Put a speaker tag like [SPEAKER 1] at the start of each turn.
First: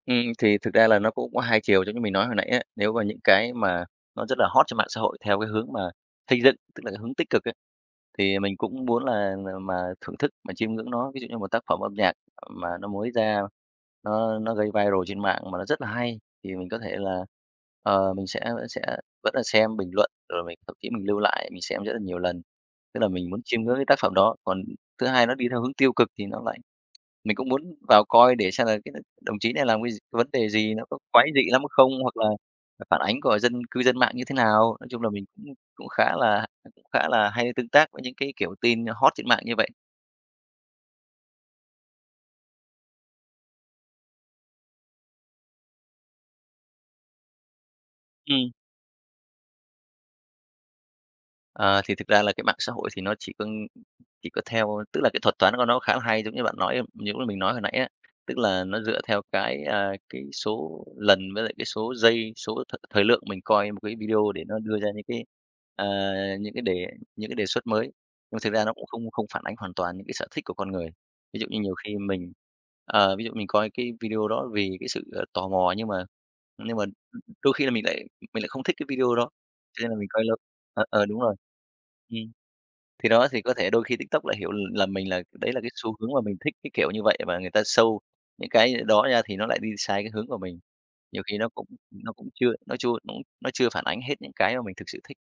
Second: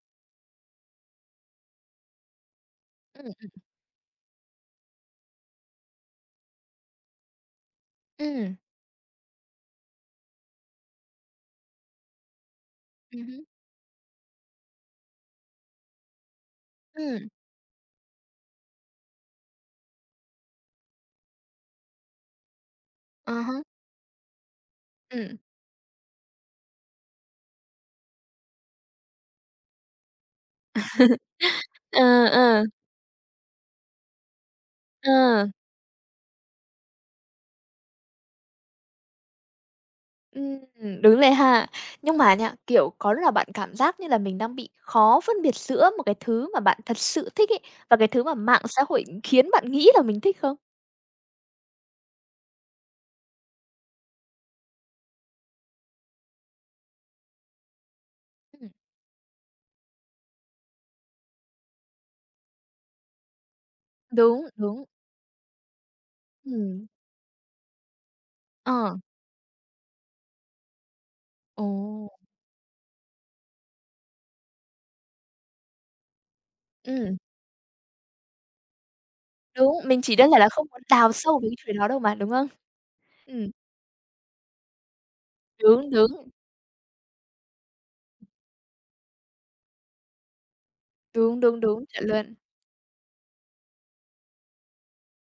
[SPEAKER 1] Ừm, thì thực ra là nó cũng có hai chiều, giống như mình nói hồi nãy á, nếu mà những
[SPEAKER 2] Ừm,
[SPEAKER 1] cái
[SPEAKER 2] ừm.
[SPEAKER 1] mà nó rất là hot trên mạng xã hội theo cái hướng mà xây dựng, tức là cái hướng tích cực ấy, thì
[SPEAKER 2] Ừm.
[SPEAKER 1] mình cũng muốn là là mà thưởng thức, mà chiêm ngưỡng nó. Ví dụ như một tác phẩm âm nhạc mà nó mới
[SPEAKER 2] Ừm
[SPEAKER 1] ra,
[SPEAKER 2] hứm.
[SPEAKER 1] nó nó gây viral trên mạng, mà nó rất là hay thì mình có thể là,
[SPEAKER 2] Ừm.
[SPEAKER 1] ờ, mình sẽ vẫn sẽ vẫn là xem bình luận, rồi mình thậm chí mình lưu lại, mình xem rất là nhiều lần, tức là mình
[SPEAKER 2] À
[SPEAKER 1] muốn chiêm
[SPEAKER 2] há.
[SPEAKER 1] ngưỡng cái tác phẩm đó. Còn thứ hai nó
[SPEAKER 2] Ừm.
[SPEAKER 1] đi theo hướng tiêu cực thì nó lại mình cũng muốn vào coi để xem là cái n đồng chí này làm cái gi vấn đề gì, nó có quái dị lắm không,
[SPEAKER 2] Ờ,
[SPEAKER 1] hoặc là
[SPEAKER 2] ờ.
[SPEAKER 1] là phản ánh của dân cư dân mạng như thế nào. Nói chung là mình cũng
[SPEAKER 2] À.
[SPEAKER 1] cũng khá là cũng khá là hay tương tác với những cái, kiểu, tin nh hot trên mạng như vậy.
[SPEAKER 2] Ừm. Đúng rồi ha. Nhưng mà nha, kiểu, có lúc nào bạn cảm giác như là mình đang bị khó phân biệt giữa một cái thứ mà bạn thật sự thích ấy và cái thứ mà
[SPEAKER 1] Ừm.
[SPEAKER 2] mạng xã hội khiến bạn nghĩ là mình thích không?
[SPEAKER 1] Ờ, thì thực ra là cái mạng xã hội thì nó chỉ cưng chỉ có theo tức là, cái thuật toán của nó khá là hay, giống như bạn nói ưm, những lúc mình nói hồi nãy á, tức là
[SPEAKER 2] Ừm.
[SPEAKER 1] nó dựa theo cái, à, cái số lần với lại cái số giây, số thời thời lượng mình coi một cái video để
[SPEAKER 2] Đúng,
[SPEAKER 1] nó đưa
[SPEAKER 2] đúng.
[SPEAKER 1] ra những cái, ờ, những cái đề
[SPEAKER 2] Ừm.
[SPEAKER 1] những cái đề xuất mới, nhưng mà thực ra nó cũng
[SPEAKER 2] Ờ.
[SPEAKER 1] không không phản ánh hoàn toàn những cái sở thích của con người. Ví dụ như nhiều khi
[SPEAKER 2] Ồ.
[SPEAKER 1] mình, ờ, ví dụ mình coi cái video đó vì cái sự, ờ, tò mò nhưng mà nhưng mà
[SPEAKER 2] Ừm.
[SPEAKER 1] đôi khi là mình lại mình lại không thích cái video đó,
[SPEAKER 2] Đúng,
[SPEAKER 1] cho nên là
[SPEAKER 2] mình
[SPEAKER 1] mình
[SPEAKER 2] chỉ
[SPEAKER 1] coi
[SPEAKER 2] đơn
[SPEAKER 1] lâu.
[SPEAKER 2] giản là không muốn
[SPEAKER 1] Ờ, ờ,
[SPEAKER 2] đào
[SPEAKER 1] đúng rồi.
[SPEAKER 2] sâu về cái chuyện đó đâu mà, đúng
[SPEAKER 1] Ừm.
[SPEAKER 2] hông?
[SPEAKER 1] Thì đó, thì
[SPEAKER 2] Ừm.
[SPEAKER 1] có thể đôi khi TikTok lại hiểu, ừm, lầm mình là đấy là cái
[SPEAKER 2] Đúng,
[SPEAKER 1] xu hướng mà
[SPEAKER 2] đúng.
[SPEAKER 1] mình thích cái kiểu như vậy, và người ta show những cái đó ra thì nó lại đi sai cái hướng của mình. Nhiều khi
[SPEAKER 2] Đúng,
[SPEAKER 1] nó
[SPEAKER 2] đúng,
[SPEAKER 1] cũng
[SPEAKER 2] đúng, chuẩn
[SPEAKER 1] nó cũng
[SPEAKER 2] luôn.
[SPEAKER 1] chưa nó chua nó chưa phản ánh hết những cái mà mình thực sự thích.